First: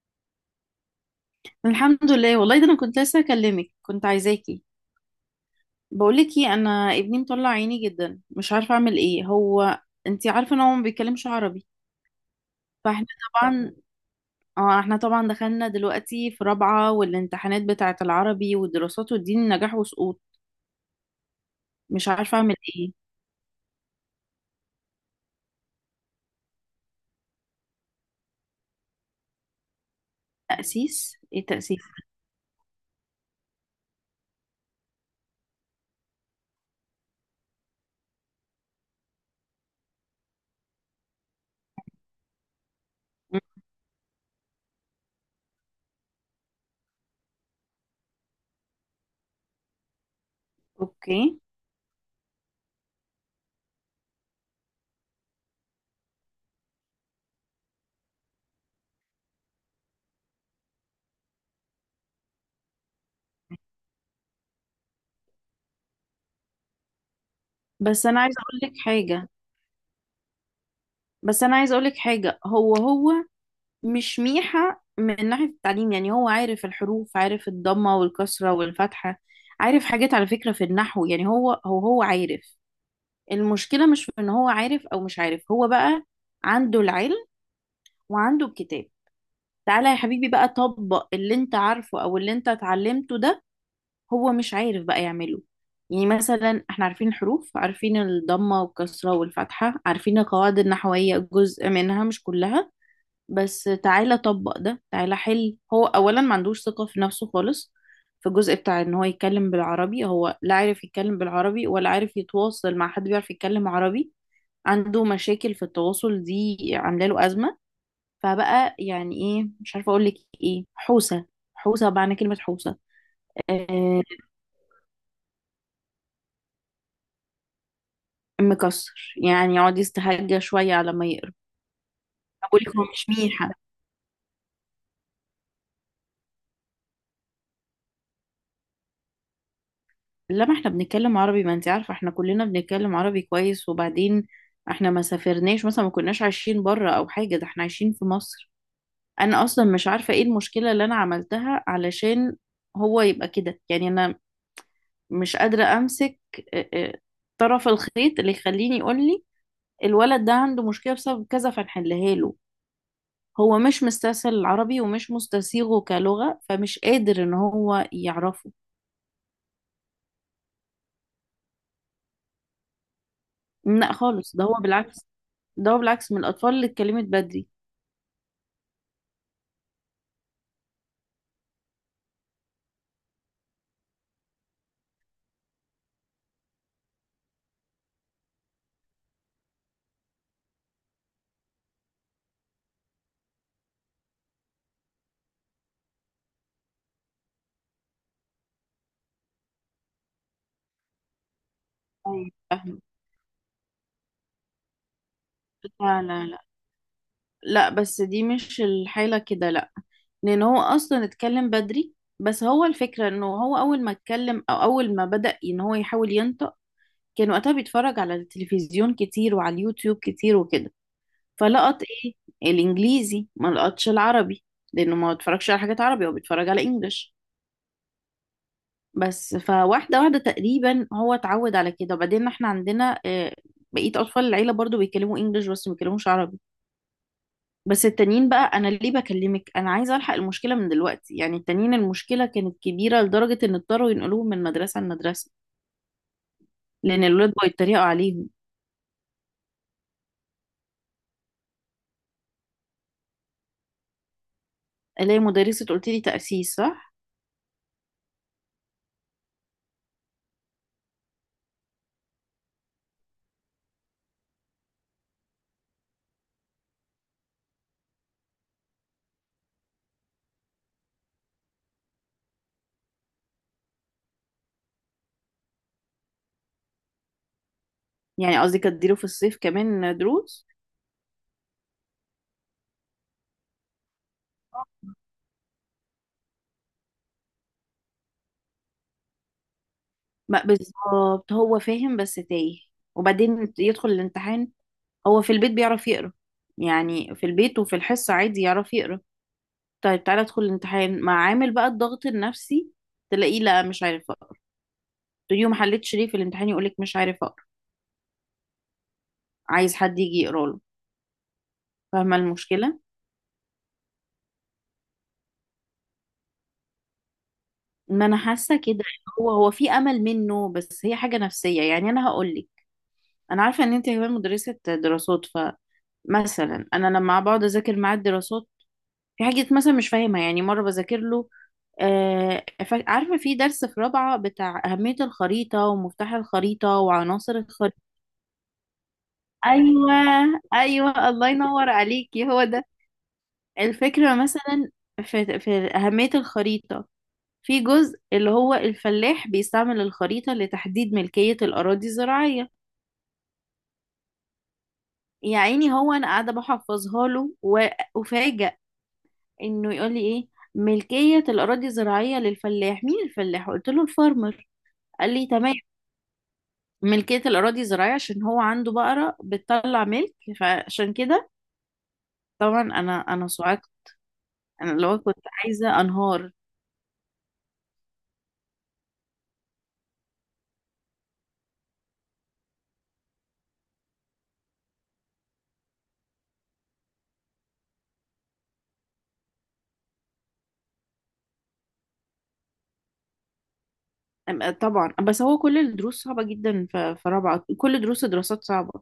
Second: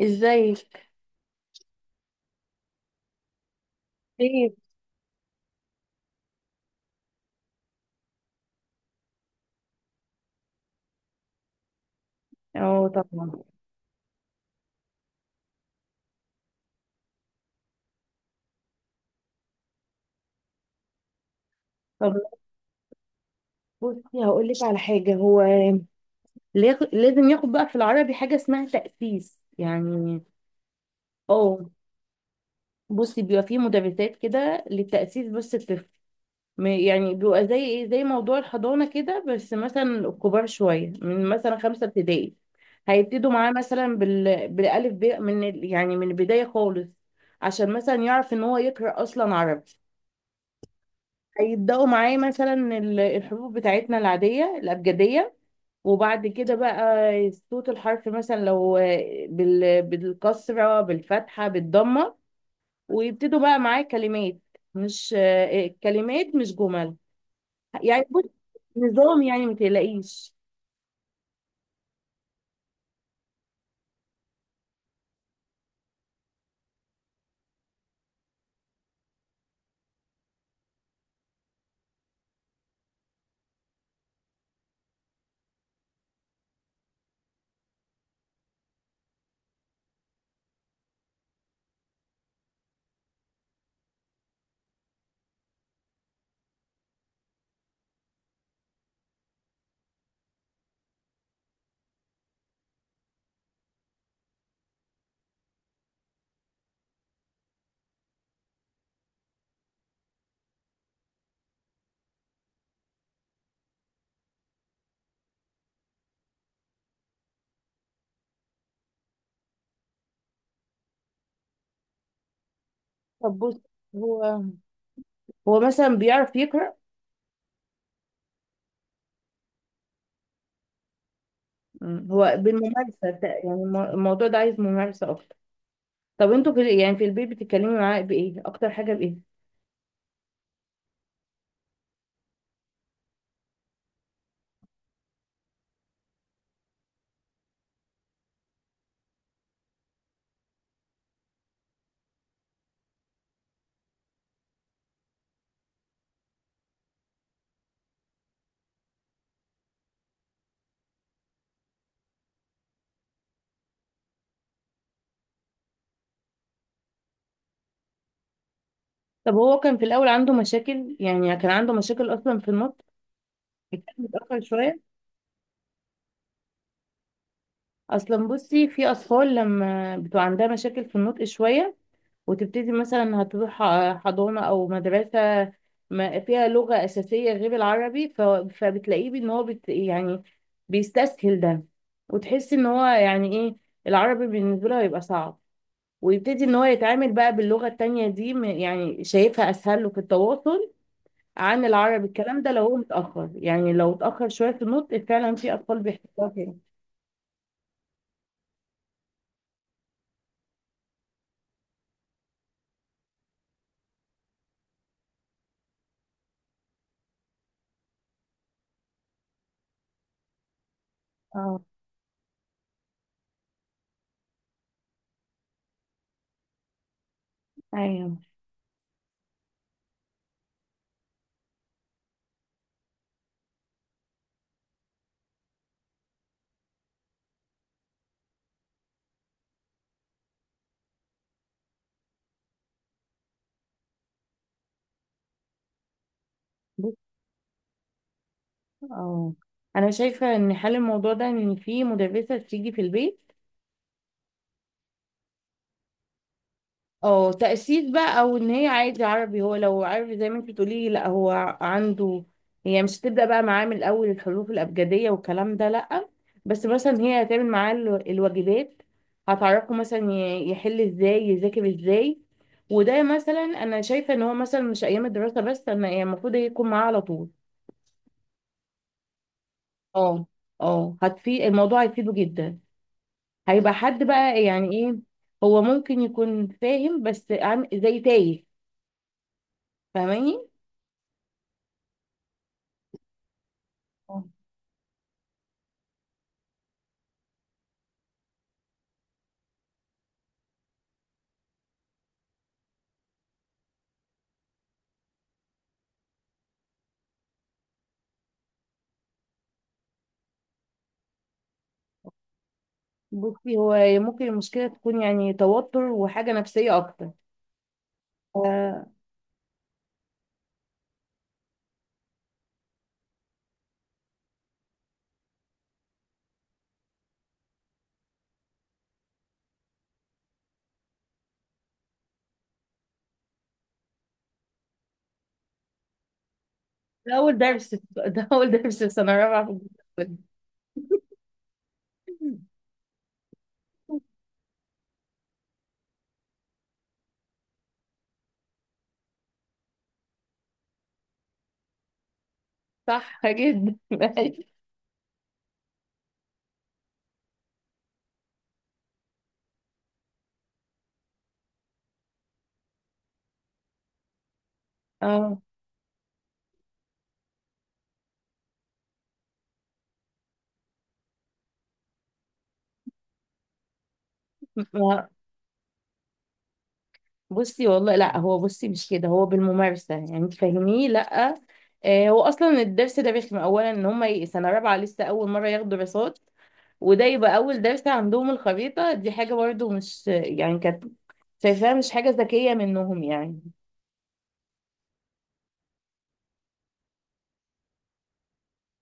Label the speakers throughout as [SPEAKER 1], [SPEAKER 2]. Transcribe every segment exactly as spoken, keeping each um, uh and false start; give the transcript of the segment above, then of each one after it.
[SPEAKER 1] ازيك؟
[SPEAKER 2] الحمد لله. والله ده انا كنت لسه اكلمك، كنت
[SPEAKER 1] خير.
[SPEAKER 2] عايزاكي. بقولك ايه، انا ابني مطلع عيني جدا، مش عارفه اعمل ايه. هو انتي عارفه ان هو ما بيتكلمش عربي،
[SPEAKER 1] اه،
[SPEAKER 2] فاحنا
[SPEAKER 1] طبعا.
[SPEAKER 2] طبعا. اه احنا طبعا دخلنا دلوقتي في رابعه، والامتحانات بتاعه العربي والدراسات والدين نجاح وسقوط. مش
[SPEAKER 1] طب
[SPEAKER 2] عارفه اعمل ايه.
[SPEAKER 1] بصي، هقول لك على حاجه. هو لياخد- لازم ياخد بقى في العربي حاجه اسمها تأسيس يعني.
[SPEAKER 2] تأسيس؟ ايه
[SPEAKER 1] اه،
[SPEAKER 2] تأسيس؟
[SPEAKER 1] بصي بيبقى فيه مدرسات كده للتأسيس. بس الطفل م- يعني بيبقى زي ايه، زي موضوع الحضانه كده، بس مثلا كبار شويه، من مثلا خمسه ابتدائي. هيبتدوا
[SPEAKER 2] مم،
[SPEAKER 1] معاه مثلا بال... بالالف ب، من ال- يعني من البدايه خالص، عشان مثلا يعرف ان هو يقرأ اصلا عربي.
[SPEAKER 2] اوكي.
[SPEAKER 1] هيبداوا معاه مثلا ال- الحروف بتاعتنا العاديه، الابجديه. وبعد كده بقى، صوت الحرف مثلا، لو بال- بالكسره، بالفتحه، بالضمه. ويبتدوا بقى معاه كلمات، مش آه، كلمات، مش جمل. يعني
[SPEAKER 2] بس انا
[SPEAKER 1] بص،
[SPEAKER 2] عايزه اقولك
[SPEAKER 1] نظام،
[SPEAKER 2] حاجه،
[SPEAKER 1] يعني ما تقلقيش.
[SPEAKER 2] بس انا عايزه اقولك حاجه. هو هو مش ميحة من ناحية التعليم، يعني هو عارف الحروف، عارف الضمة والكسرة والفتحة، عارف حاجات على فكرة في النحو. يعني هو هو هو عارف. المشكلة مش في ان هو عارف او مش عارف. هو بقى عنده العلم وعنده الكتاب، تعالى يا حبيبي بقى طبق اللي انت عارفه او اللي انت اتعلمته ده، هو مش عارف بقى يعمله. يعني مثلا احنا عارفين الحروف، عارفين الضمة والكسرة والفتحة، عارفين القواعد النحوية جزء منها مش كلها، بس تعالى طبق ده، تعالى حل. هو اولا ما عندوش ثقة في نفسه خالص في الجزء بتاع ان هو يتكلم بالعربي. هو لا عارف يتكلم بالعربي، ولا عارف يتواصل مع حد بيعرف يتكلم عربي. عنده مشاكل في التواصل دي عاملة له أزمة. فبقى يعني ايه، مش عارفة اقول لك ايه. حوسة، حوسة، معنى كلمة حوسة.
[SPEAKER 1] طب بص،
[SPEAKER 2] آه،
[SPEAKER 1] هو هو مثلا بيعرف يقرا.
[SPEAKER 2] مكسر يعني، يقعد يستهجى شوية على ما يقرب.
[SPEAKER 1] مم. هو
[SPEAKER 2] بقول لك هو مش
[SPEAKER 1] بالممارسه، ت-
[SPEAKER 2] ميحة.
[SPEAKER 1] يعني الم- الموضوع ده عايز ممارسه اكتر. طب انتوا، في يعني في البيت بتتكلموا معاه بايه؟ اكتر حاجه بايه؟
[SPEAKER 2] لما احنا بنتكلم عربي، ما انت عارفة احنا كلنا بنتكلم عربي كويس. وبعدين احنا ما سافرناش مثلا، ما كناش عايشين بره او حاجة، ده احنا عايشين في مصر. انا اصلا مش عارفة ايه المشكلة اللي انا عملتها علشان هو يبقى كده، يعني انا مش قادرة امسك، اه، اه، طرف الخيط اللي يخليني يقول لي الولد ده عنده مشكلة بسبب كذا فنحلها له. هو مش مستسهل العربي، ومش مستسيغه كلغة، فمش قادر ان هو يعرفه.
[SPEAKER 1] طب هو كان في الأول عنده مشاكل؟ يعني كان عنده مشاكل أصلا في النطق؟ كان
[SPEAKER 2] لا خالص،
[SPEAKER 1] متأخر
[SPEAKER 2] ده هو
[SPEAKER 1] شوية؟
[SPEAKER 2] بالعكس، ده هو بالعكس من الاطفال اللي اتكلمت بدري.
[SPEAKER 1] أصلا بصي، في أطفال لما بتبقى عندها مشاكل في النطق شوية، وتبتدي مثلا هتروح ح- حضانة أو مدرسة ما فيها لغة أساسية غير العربي، ف- فبتلاقيه إن هو بت يعني بيستسهل ده. وتحسي إن هو يعني إيه، العربي بالنسبة له هيبقى صعب، ويبتدي إن هو يتعامل بقى باللغة التانية دي، م- يعني شايفها أسهل له في التواصل عن العربي.
[SPEAKER 2] أيوة،
[SPEAKER 1] الكلام ده لو هو
[SPEAKER 2] فاهمة.
[SPEAKER 1] متأخر، يعني لو اتأخر شوية في النطق فعلا، في أطفال
[SPEAKER 2] لا لا
[SPEAKER 1] بيحتاجوها
[SPEAKER 2] لا
[SPEAKER 1] كده.
[SPEAKER 2] لا، بس دي مش الحالة كده، لا. لأن هو أصلا اتكلم بدري، بس هو الفكرة إنه هو أول ما اتكلم، أو أول ما بدأ إن هو يحاول ينطق، كان وقتها بيتفرج على التلفزيون كتير وعلى اليوتيوب كتير وكده،
[SPEAKER 1] اه،
[SPEAKER 2] فلقط إيه، الإنجليزي، ما لقطش العربي، لأنه ما بيتفرجش على حاجات عربي، هو بيتفرج على إنجلش.
[SPEAKER 1] ايوه،
[SPEAKER 2] بس فواحدة واحدة تقريبا هو اتعود على كده. وبعدين احنا عندنا آه، بقية أطفال العيلة برضو بيتكلموا إنجلش بس ما بيتكلموش عربي. بس التانيين بقى، انا ليه بكلمك، انا عايزه الحق المشكله من دلوقتي. يعني التانيين المشكله كانت كبيره لدرجه ان اضطروا ينقلوهم من مدرسه لمدرسه،
[SPEAKER 1] بص،
[SPEAKER 2] لان الولاد بقوا يتريقوا عليهم.
[SPEAKER 1] اه، أنا شايفة إن حل الموضوع ده إن في مدرسة تيجي في البيت.
[SPEAKER 2] الاقي مدرسه، قلت لي تاسيس صح؟
[SPEAKER 1] اه، تأسيس بقى، او ان هي عادي عربي. هو لو عربي زي ما انت بتقولي، لا، هو عنده. هي مش هتبدأ بقى معاه من الاول الحروف الابجدية والكلام ده، لا. بس مثلا هي هتعمل معاه ال- الواجبات. هتعرفه مثلا ي- يحل ازاي، يذاكر ازاي. وده مثلا، انا شايفة ان هو مثلا مش ايام الدراسة بس، انا يعني المفروض يكون معاه على طول.
[SPEAKER 2] يعني قصدي كانت تديله في الصيف كمان
[SPEAKER 1] اه،
[SPEAKER 2] دروس.
[SPEAKER 1] اه، هتفيد الموضوع، هيفيده جدا. هيبقى حد بقى يعني ايه. هو ممكن يكون فاهم بس عم- زي تايه.
[SPEAKER 2] ما
[SPEAKER 1] فاهماني؟
[SPEAKER 2] بالظبط هو فاهم بس تايه، وبعدين يدخل الامتحان. هو في البيت بيعرف يقرا، يعني في البيت وفي الحصه عادي يعرف يقرا. طيب تعالى ادخل الامتحان مع عامل بقى الضغط النفسي، تلاقيه لا مش عارف. تقولي له ما حلتش ليه في الامتحان؟ يقولك مش عارف اقرا، عايز حد يجي يقرا له. فاهمه المشكله؟
[SPEAKER 1] بصي، هو ممكن المشكلة تكون يعني توتر وحاجة نفسية أكتر.
[SPEAKER 2] ما انا حاسه كده
[SPEAKER 1] آه،
[SPEAKER 2] إن هو، هو في امل منه، بس هي حاجه نفسيه. يعني انا هقول لك، انا عارفه ان انت كمان مدرسه دراسات، فمثلا انا لما بقعد اذاكر معاه الدراسات في حاجه مثلا مش فاهمها، يعني مره بذاكر له، آه، ف- عارفه في درس في رابعه بتاع اهميه الخريطه ومفتاح الخريطه
[SPEAKER 1] ده
[SPEAKER 2] وعناصر
[SPEAKER 1] أول درس،
[SPEAKER 2] الخريطه.
[SPEAKER 1] ده أول درس في سنة رابعة. في
[SPEAKER 2] ايوه.
[SPEAKER 1] الجامعة.
[SPEAKER 2] ايوه، الله ينور عليكي، هو ده. الفكرة مثلا في, في, أهمية الخريطة، في جزء اللي هو الفلاح بيستعمل الخريطة لتحديد ملكية الأراضي الزراعية.
[SPEAKER 1] صح جدا.
[SPEAKER 2] يا عيني، هو أنا قاعدة بحفظها له، وأفاجأ إنه يقول لي إيه، ملكية الأراضي الزراعية للفلاح. مين الفلاح؟ قلت له الفارمر، قال لي
[SPEAKER 1] اه،
[SPEAKER 2] تمام، ملكية الأراضي الزراعية، عشان هو عنده بقرة بتطلع ملك. فعشان كده طبعا أنا أنا صعقت. أنا لو
[SPEAKER 1] ما-
[SPEAKER 2] كنت عايزة أنهار.
[SPEAKER 1] بصي والله لا، هو بصي مش كده، هو بالممارسة يعني تفهميه، لا. آه، هو أصلا الدرس ده رخم. أولا إن هما ي- سنة رابعة لسه أول مرة ياخدوا دراسات، وده يبقى أول درس عندهم. الخريطة دي حاجة برضو مش، يعني كانت شايفاها مش حاجة ذكية منهم يعني.
[SPEAKER 2] أم- آه، طبعا، بس هو كل الدروس صعبة جدا. ف- في رابعة كل دروس دراسات صعبة،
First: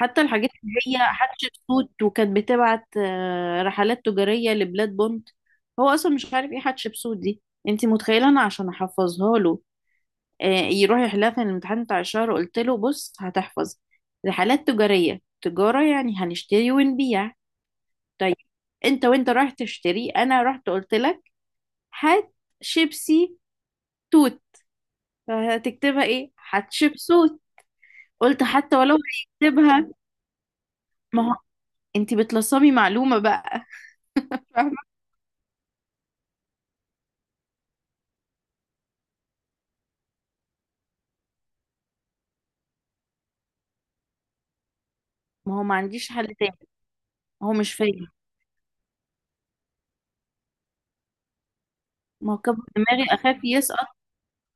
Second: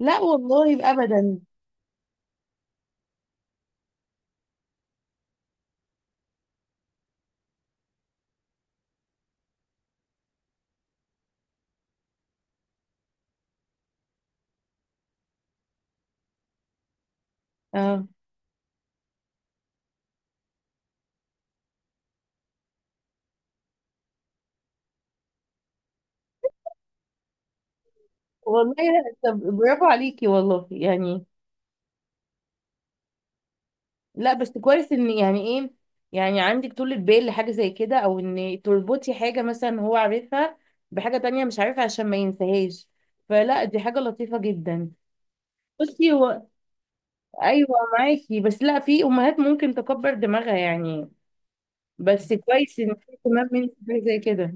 [SPEAKER 1] لا
[SPEAKER 2] الحاجات اللي
[SPEAKER 1] والله
[SPEAKER 2] هي
[SPEAKER 1] أبدا.
[SPEAKER 2] حتشبسوت وكانت بتبعت آه، رحلات تجارية لبلاد بونت. هو أصلا مش عارف ايه حتشبسوت دي. انتي متخيلة؟ أنا عشان أحفظها له، آه، يروح يحلها في الامتحان بتاع الشهر، قلت له بص، هتحفظ رحلات تجارية، تجارة يعني هنشتري ونبيع،
[SPEAKER 1] اه
[SPEAKER 2] طيب انت وانت رايح تشتري، أنا رحت قلت لك هات شيبسي توت. فهتكتبها ايه؟ حتشبسوت. قلت حتى ولو
[SPEAKER 1] والله. طب برافو
[SPEAKER 2] هيكتبها،
[SPEAKER 1] عليكي والله
[SPEAKER 2] ما
[SPEAKER 1] يعني.
[SPEAKER 2] هو انت بتلصمي معلومة بقى.
[SPEAKER 1] لا بس
[SPEAKER 2] فاهمة؟
[SPEAKER 1] كويس ان يعني ايه، يعني عندك طولة بال لحاجة زي كده، او ان تربطي حاجة مثلا هو عارفها بحاجة تانية مش عارفها عشان ما ينساهاش. فلا، دي حاجة لطيفة جدا.
[SPEAKER 2] ما هو ما عنديش
[SPEAKER 1] بصي،
[SPEAKER 2] حل
[SPEAKER 1] هو.
[SPEAKER 2] تاني، ما هو
[SPEAKER 1] ايوه،
[SPEAKER 2] مش فاهم.
[SPEAKER 1] معاكي بس، لا، في امهات ممكن تكبر دماغها يعني،
[SPEAKER 2] ما
[SPEAKER 1] بس
[SPEAKER 2] هو كبر
[SPEAKER 1] كويس ان
[SPEAKER 2] دماغي
[SPEAKER 1] في
[SPEAKER 2] اخاف
[SPEAKER 1] اهتمام منك
[SPEAKER 2] يسقط،
[SPEAKER 1] بحاجة زي كده.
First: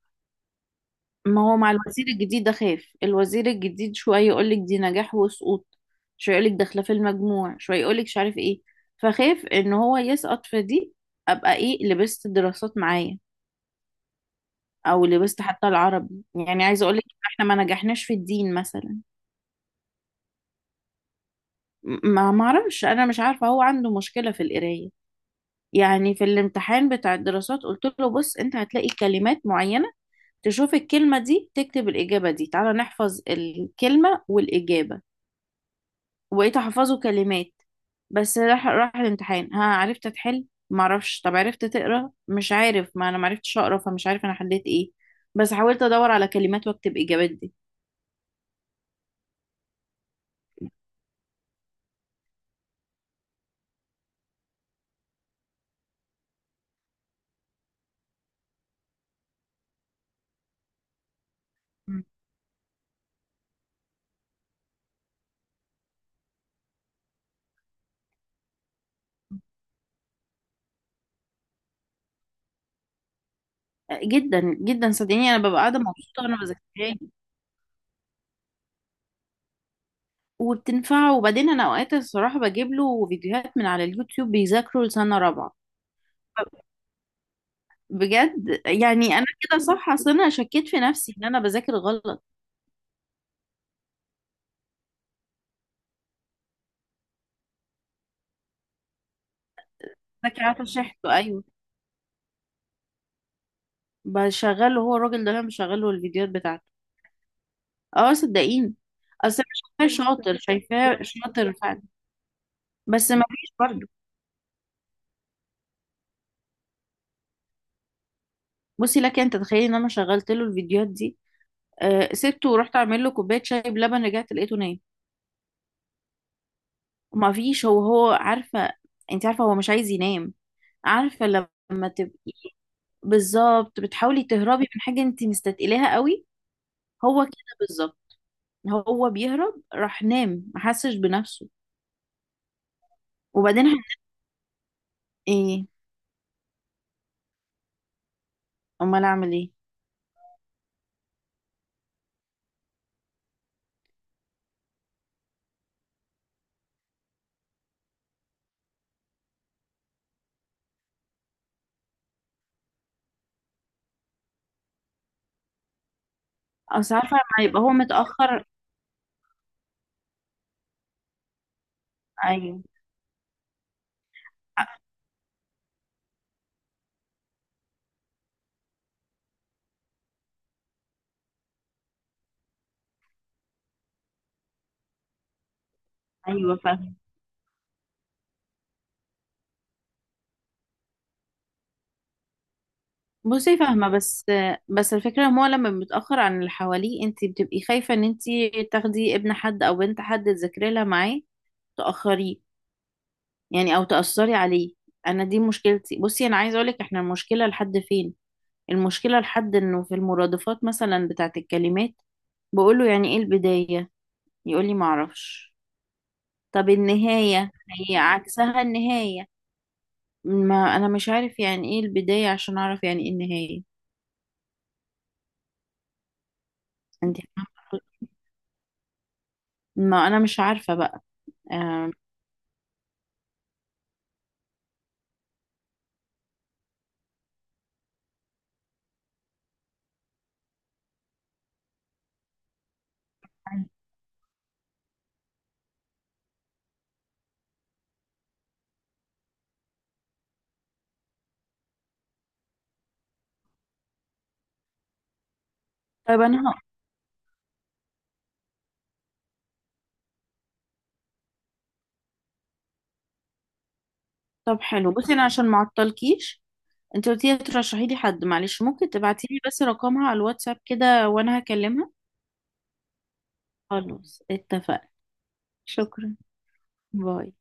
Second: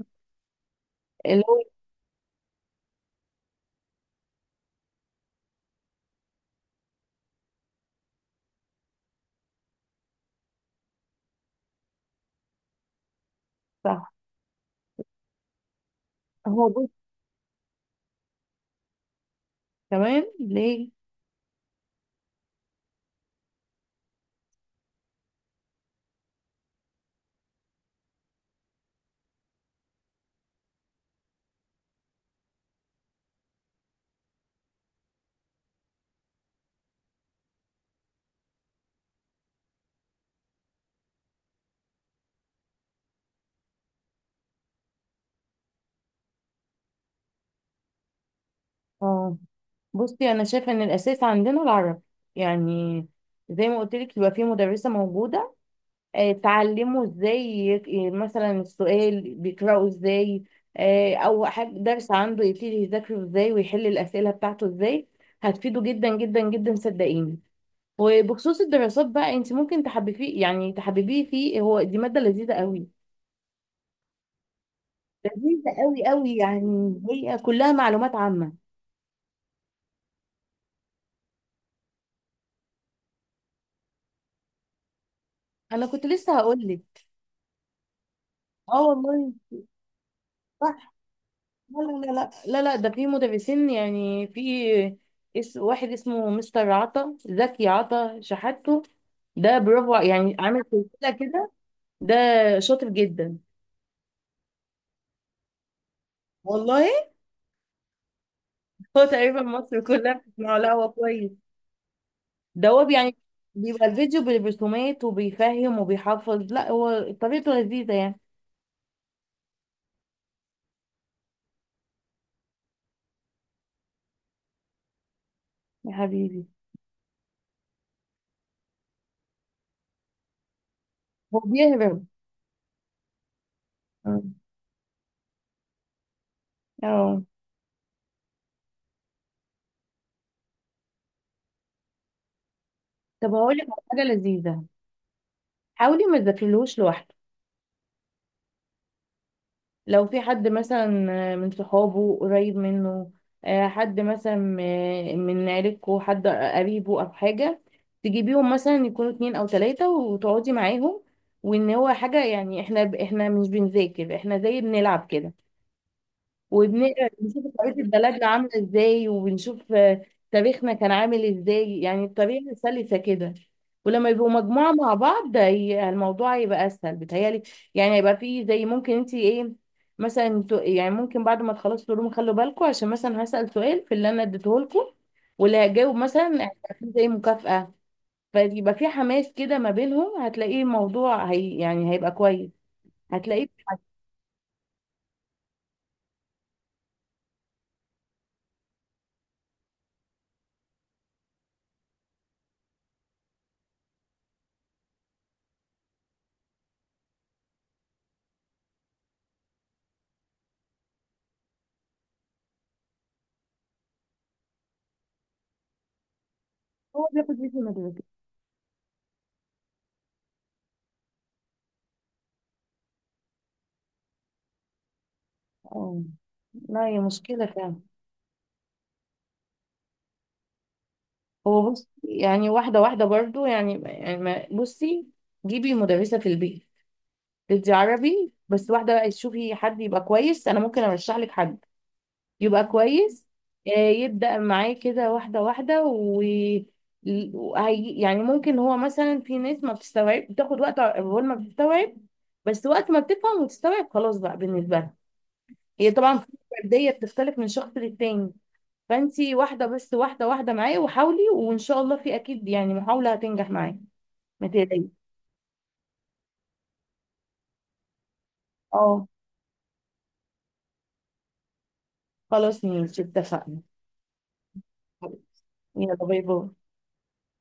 [SPEAKER 2] ما
[SPEAKER 1] اللي
[SPEAKER 2] هو
[SPEAKER 1] هو.
[SPEAKER 2] مع الوزير الجديد اخاف. الوزير الجديد شوية يقولك دي نجاح وسقوط، شوية يقولك داخلة في المجموع، شوية يقولك مش عارف ايه. فخاف ان هو يسقط في دي، ابقى ايه، لبست دراسات معايا
[SPEAKER 1] صح.
[SPEAKER 2] او لبست حتى العربي. يعني
[SPEAKER 1] هو
[SPEAKER 2] عايزة
[SPEAKER 1] بص،
[SPEAKER 2] اقولك، احنا ما نجحناش في الدين مثلا.
[SPEAKER 1] كمان ليه؟
[SPEAKER 2] م- ما معرفش، انا مش عارفة هو عنده مشكلة في القراية. يعني في الامتحان بتاع الدراسات قلت له بص، انت هتلاقي كلمات معينة، تشوف الكلمة دي تكتب الإجابة دي، تعالى نحفظ الكلمة والإجابة، وبقيت أحفظه كلمات. بس راح، راح الامتحان. ها، عرفت تحل؟ معرفش. طب عرفت تقرا؟ مش عارف، ما انا معرفتش اقرا، فمش عارف انا حليت ايه، بس حاولت ادور على كلمات واكتب اجابات دي.
[SPEAKER 1] اه، بصي انا شايفه ان الاساس عندنا العربي. يعني زي ما قلت لك، يبقى في مدرسه موجوده. آه، تعلمه ازاي يك- ي- مثلا السؤال بيقراه ازاي. آه، او حاجه،
[SPEAKER 2] مم.
[SPEAKER 1] درس عنده يبتدي يذاكره ازاي، ويحل الاسئله بتاعته ازاي. هتفيده جدا جدا جدا، صدقيني. وبخصوص الدراسات بقى، انت ممكن تحببيه، يعني تحببيه فيه، هو دي ماده لذيذه قوي.
[SPEAKER 2] جدا جدا صدقيني، انا ببقى
[SPEAKER 1] لذيذه
[SPEAKER 2] قاعده
[SPEAKER 1] قوي
[SPEAKER 2] مبسوطه
[SPEAKER 1] قوي،
[SPEAKER 2] وانا بذاكرها،
[SPEAKER 1] يعني هي كلها معلومات عامه.
[SPEAKER 2] وبتنفعه. وبعدين انا اوقات الصراحه بجيب له فيديوهات من على اليوتيوب بيذاكروا لسنه رابعه،
[SPEAKER 1] انا كنت لسه هقول لك.
[SPEAKER 2] بجد.
[SPEAKER 1] اه
[SPEAKER 2] يعني انا
[SPEAKER 1] والله.
[SPEAKER 2] كده صح؟ اصل انا شكيت في نفسي ان انا بذاكر
[SPEAKER 1] لا، لا، لا،
[SPEAKER 2] غلط.
[SPEAKER 1] لا، لا، ده في مدرسين، يعني في اس، واحد اسمه مستر عطا زكي، عطا شحاته. ده برافو ع- يعني
[SPEAKER 2] بذاكر،
[SPEAKER 1] عامل
[SPEAKER 2] عارفه
[SPEAKER 1] سلسلة
[SPEAKER 2] شحته، ايوه،
[SPEAKER 1] كده. ده شاطر جدا،
[SPEAKER 2] بشغله. هو الراجل ده انا بشغله الفيديوهات بتاعته.
[SPEAKER 1] والله.
[SPEAKER 2] اه، صدقيني.
[SPEAKER 1] هو تقريبا
[SPEAKER 2] اصل
[SPEAKER 1] مصر
[SPEAKER 2] انا شايفاه
[SPEAKER 1] كلها
[SPEAKER 2] شاطر،
[SPEAKER 1] بتسمعه، لا هو
[SPEAKER 2] شايفاه
[SPEAKER 1] كويس.
[SPEAKER 2] شاطر فعلا.
[SPEAKER 1] ده هو
[SPEAKER 2] بس
[SPEAKER 1] يعني
[SPEAKER 2] ما فيش
[SPEAKER 1] بيبقى
[SPEAKER 2] برضه.
[SPEAKER 1] الفيديو بالرسومات، وبيفهم وبيحفظ، لا هو طريقته لذيذة يعني.
[SPEAKER 2] بصي لك، انت تخيلي ان انا شغلت له الفيديوهات دي، آه، سبته ورحت اعمل له كوبايه شاي بلبن، رجعت لقيته نايم.
[SPEAKER 1] يا حبيبي.
[SPEAKER 2] ما فيش، هو هو عارفه، انت عارفه هو مش عايز ينام، عارفه
[SPEAKER 1] هو
[SPEAKER 2] لما
[SPEAKER 1] بيهرب.
[SPEAKER 2] تبقي بالظبط بتحاولي تهربي من حاجه انت مستثقلاها قوي،
[SPEAKER 1] اه،
[SPEAKER 2] هو كده بالظبط. هو بيهرب، راح نام ما حسش بنفسه.
[SPEAKER 1] طب هقول لك
[SPEAKER 2] وبعدين ه-
[SPEAKER 1] على حاجة لذيذة.
[SPEAKER 2] ايه؟
[SPEAKER 1] حاولي ما تذاكرلهوش لوحدك.
[SPEAKER 2] امال اعمل ايه؟
[SPEAKER 1] لو في حد مثلا آه، من صحابه قريب منه، آه، حد مثلا م- من عيلتكوا، حد قريبه او حاجه، تجيبيهم مثلا يكونوا اتنين او تلاته، وتقعدي معاهم. وان هو حاجه يعني احنا احنا مش بنذاكر، احنا زي بنلعب كده،
[SPEAKER 2] اصل
[SPEAKER 1] وبنقرا،
[SPEAKER 2] عارفه
[SPEAKER 1] بنشوف
[SPEAKER 2] لما يبقى هو
[SPEAKER 1] خريطة بلدنا
[SPEAKER 2] متاخر.
[SPEAKER 1] عاملة ازاي، وبنشوف آه، تاريخنا كان عامل ازاي، يعني الطريقة
[SPEAKER 2] ايوه.
[SPEAKER 1] سلسة كده. ولما يبقوا مجموعة مع بعض، ده هي- الموضوع هيبقى أسهل بتهيألي. يعني هيبقى فيه زي، ممكن انت ايه، مثلا ت- يعني ممكن بعد ما تخلصوا تقولوا خلوا بالكم، عشان مثلا هسأل سؤال في اللي انا اديته لكم، واللي هيجاوب مثلا
[SPEAKER 2] ايوه،
[SPEAKER 1] هيبقى فيه
[SPEAKER 2] فاهمه.
[SPEAKER 1] زي مكافأة. فيبقى في حماس كده ما بينهم، هتلاقيه الموضوع هي يعني هيبقى كويس. هتلاقيه.
[SPEAKER 2] بصي فاهمه، بس بس الفكره ان هو لما متاخر عن اللي حواليه، انت بتبقي خايفه ان انت تاخدي ابن حد او بنت حد تذاكري لها معاه تاخريه، يعني او تاثري عليه. انا دي مشكلتي. بصي انا عايزه اقولك، احنا المشكله لحد فين، المشكله لحد انه في المرادفات مثلا بتاعه الكلمات، بقوله يعني ايه البدايه، يقولي معرفش. طب
[SPEAKER 1] هو بياخد
[SPEAKER 2] النهاية
[SPEAKER 1] اسم
[SPEAKER 2] هي
[SPEAKER 1] المدرسة.
[SPEAKER 2] عكسها النهاية. ما انا مش عارف يعني ايه البداية عشان اعرف يعني ايه النهاية.
[SPEAKER 1] اه، لا، هي
[SPEAKER 2] انت
[SPEAKER 1] مشكلة فعلا.
[SPEAKER 2] فاهمة؟ ما انا مش عارفة بقى.
[SPEAKER 1] هو بص،
[SPEAKER 2] آم،
[SPEAKER 1] يعني واحدة واحدة برضو، يعني يعني ما- بصي. جيبي مدرسة في البيت تدي عربي بس، واحدة بقى تشوفي حد يبقى كويس، أنا ممكن أرشح لك حد يبقى كويس. آه، يبدأ معاه كده، واحدة واحدة، و ل- وهي- يعني ممكن، هو مثلا في ناس ما بتستوعب، بتاخد وقت أول ما بتستوعب، بس وقت ما بتفهم وتستوعب، خلاص بقى بالنسبة لها. هي طبعا
[SPEAKER 2] طيب
[SPEAKER 1] في
[SPEAKER 2] انا ه-
[SPEAKER 1] فردية، بتختلف من شخص للتاني. فانتي واحده بس، واحده واحده معايا، وحاولي، وان شاء الله في اكيد يعني محاوله هتنجح معايا. ما
[SPEAKER 2] طب
[SPEAKER 1] تقلقيش.
[SPEAKER 2] حلو. بصي انا عشان ما اعطلكيش، انت قلتي لي ترشحي لي حد، معلش ممكن
[SPEAKER 1] اه،
[SPEAKER 2] تبعتي لي بس رقمها على الواتساب كده، وانا هكلمها.
[SPEAKER 1] خلاص ماشي، اتفقنا.
[SPEAKER 2] خلاص اتفقنا.
[SPEAKER 1] يلا،
[SPEAKER 2] شكرا.
[SPEAKER 1] باي باي.
[SPEAKER 2] باي.